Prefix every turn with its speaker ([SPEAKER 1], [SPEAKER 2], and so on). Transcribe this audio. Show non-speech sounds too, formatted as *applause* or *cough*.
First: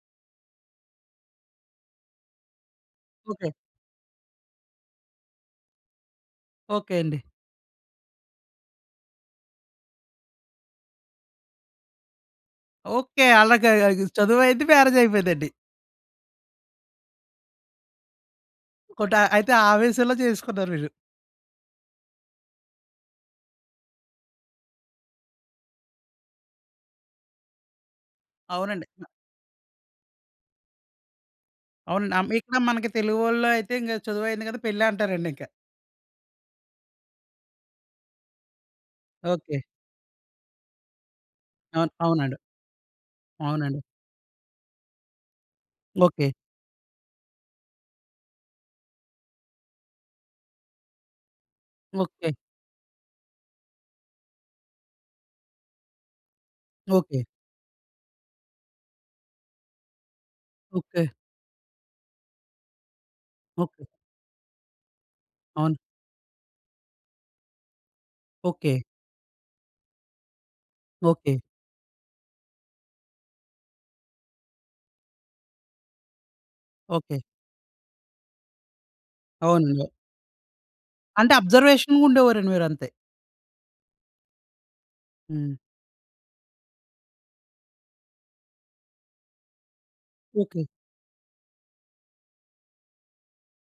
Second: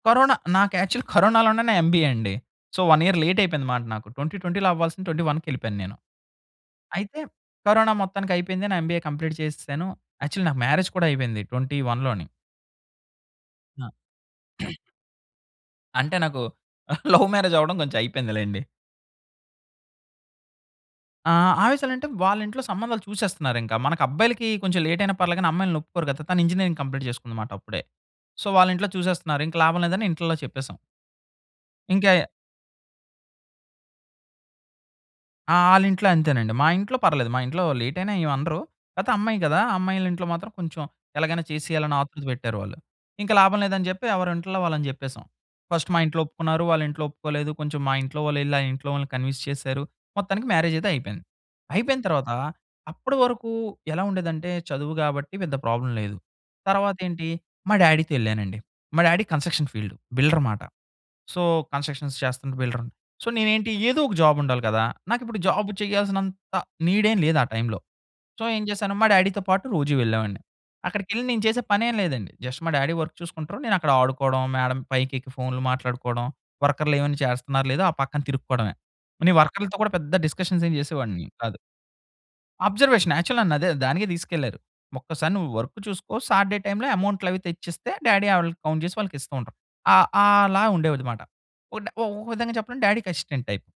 [SPEAKER 1] Corona నాకు actual కరోనాలోనే నా MBA అండి. So, 1 year late
[SPEAKER 2] okay.
[SPEAKER 1] అయిపోయిందన్నమాట. నాకు 2020 అవ్వాల్సింది 2021 కెలిపోయాను నేను.
[SPEAKER 2] ఓకే అండి.
[SPEAKER 1] అయితే కరోనా మొత్తానికైపోయింది. నా ఎంబీఏ కంప్లీట్ చేసేసాను. యాక్చువల్ నాకు మ్యారేజ్ కూడా అయిపోయింది. 2021 లోనే.
[SPEAKER 2] ఓకే. అలాగా
[SPEAKER 1] ఆ!
[SPEAKER 2] ఈ చదువైంది
[SPEAKER 1] *clears throat*
[SPEAKER 2] మ్యారేజ్ అయిపోయిందండి.
[SPEAKER 1] అంటే నాకు *chuckles* లవ్ మ్యారేజ్ అవ్వడం కొంచెం అయిపోయిందిలెండి.
[SPEAKER 2] ఒకటా అయితే ఆవేశంలో చేసుకున్నారు మీరు.
[SPEAKER 1] ఆ! ఆ! ఆవేశాలంటే వాళింట్లో సంబంధాలు చూసేస్తున్నారింకా. మన అబ్బాయిలకి కొంచెం లేట్ అయినా పర్లేదు గాని, అమ్మాయిల్ని ఒప్పుకోరు కదా! తను ఇంజినీరింగ్ కంప్లీట్ చేసుకుందన్నమాట అప్పుడే. సో,
[SPEAKER 2] అవునండి.
[SPEAKER 1] వాళ్ళింట్లో
[SPEAKER 2] ఆ!
[SPEAKER 1] చూసేస్తున్నారు ఇంకా లాభం లేదని ఇంట్లోలో చెప్పేసాం. ఇంకా
[SPEAKER 2] అవునండి. ఆమ్ ఇక్కడ మనకి తెలుగు వాలైతే ఇంకా చదువు అయింది కదా! పెళ్ళి అంటారండి ఇంకా.
[SPEAKER 1] ఆ! ఆళింట్లో అంతేనండి. మా ఇంట్లో పర్వాలేదు. మా ఇంట్లో లేట్ అయినా ఏమనరు. కాపోతే అమ్మాయి కదా!
[SPEAKER 2] ఓకే.
[SPEAKER 1] ఆ అమ్మాయిల ఇంట్లో మాత్రం కొంచెం ఎలాగైనా చేసేయాలి
[SPEAKER 2] అవును.
[SPEAKER 1] ఆతృత
[SPEAKER 2] అవునండి.
[SPEAKER 1] పెట్టారు వాళ్ళు. ఇంకా లాభం
[SPEAKER 2] అవునండి.
[SPEAKER 1] లేదని చెప్పి ఎవరింట్లో వాళ్ళని చెప్పేసాం. ఫస్ట్ మా ఇంట్లో
[SPEAKER 2] ఓకే.
[SPEAKER 1] ఒప్పుకున్నారు, వాళ్ళ ఇంట్లో ఒప్పుకోలేదు కొంచెం మా ఇంట్లో వాళ్ళు ఎళ్లి ఆ ఇంట్లో వాళ్ళని కన్విన్స్ చేసారు. మొత్తానికి మ్యారేజ్ అయితే అయిపోయింది. అయిపోయిన తర్వాత
[SPEAKER 2] ఓకే.
[SPEAKER 1] అప్పటివరకు ఎలా ఉండేదంటే చదువు కాబట్టి పెద్ద ప్రాబ్లమ్ లేదు.
[SPEAKER 2] ఓకే.
[SPEAKER 1] తరువాతేంటి మా డ్యాడీ‌తో ఎళ్ళానండి. మా డ్యాడీ కంస్ట్రక్షన్ ఫీల్డ్ బిల్డర్ అన్నమాట.
[SPEAKER 2] ఓకే.
[SPEAKER 1] సో, కంస్ట్రక్షన్స్ చేస్తున్న బిల్డర్. సో, నేనేంటి
[SPEAKER 2] ఓకే.
[SPEAKER 1] ఏదో ఒక జాబ్ ఉండాలి కదా! నాకిప్పుడు జాబ్
[SPEAKER 2] అవును.
[SPEAKER 1] చేయాల్సినంత నీడ్ ఎం లేదు ఆ టైమ్‌లో. సో, ఏం
[SPEAKER 2] ఓకే.
[SPEAKER 1] చేశాను మా డ్యాడీ‌తో పాటు రోజూ వెళ్ళేవాడిని. అక్కడికెళ్ళి
[SPEAKER 2] ఓకే
[SPEAKER 1] నేను చేసే పనేమి లేదండి. జస్ట్ మా డ్యాడీ వర్క్ చూసుకుంటారు. నేనక్కడ ఆడుకోవడం, మేడం పైకెక్కి ఫోన్‌లు మాట్లాడుకోవడం, వర్కర్‌లు ఏమైనా
[SPEAKER 2] ఓకే
[SPEAKER 1] చేస్తున్నారో లేదో ఆ పక్కన తిరుక్కోవడమే. నేను వర్కర్‌లతో
[SPEAKER 2] అవునండి అవ్
[SPEAKER 1] కూడా పెద్ద డిస్కషన్స్ ఏమి చేసేవాడిని
[SPEAKER 2] అంటే
[SPEAKER 1] కాదు.
[SPEAKER 2] అబ్జర్వేషన్‌గా ఉండేవారండి మీరంతే.
[SPEAKER 1] అబ్జర్వేషన్ యాక్చువల్‌గా అదే దానికే తీసుకెళ్లారు. ఒక్కసారి నువ్వు
[SPEAKER 2] హ్మ్.
[SPEAKER 1] వర్క్ చూసుకో సాటర్డే టైమ్‌లో అమౌంట్‌లు అవి తెచ్చిస్తే డ్యాడీ వాళ్ళకి కౌంట్ చేసి వాళ్ళకి ఇస్తూ ఉంటారు. ఆ! ఆలా
[SPEAKER 2] ఓకే.
[SPEAKER 1] ఉండేవాడన్నమాట. ఒక విధంగా చెప్పడం డ్యాడీకి అసిస్టెంట్ టైప్.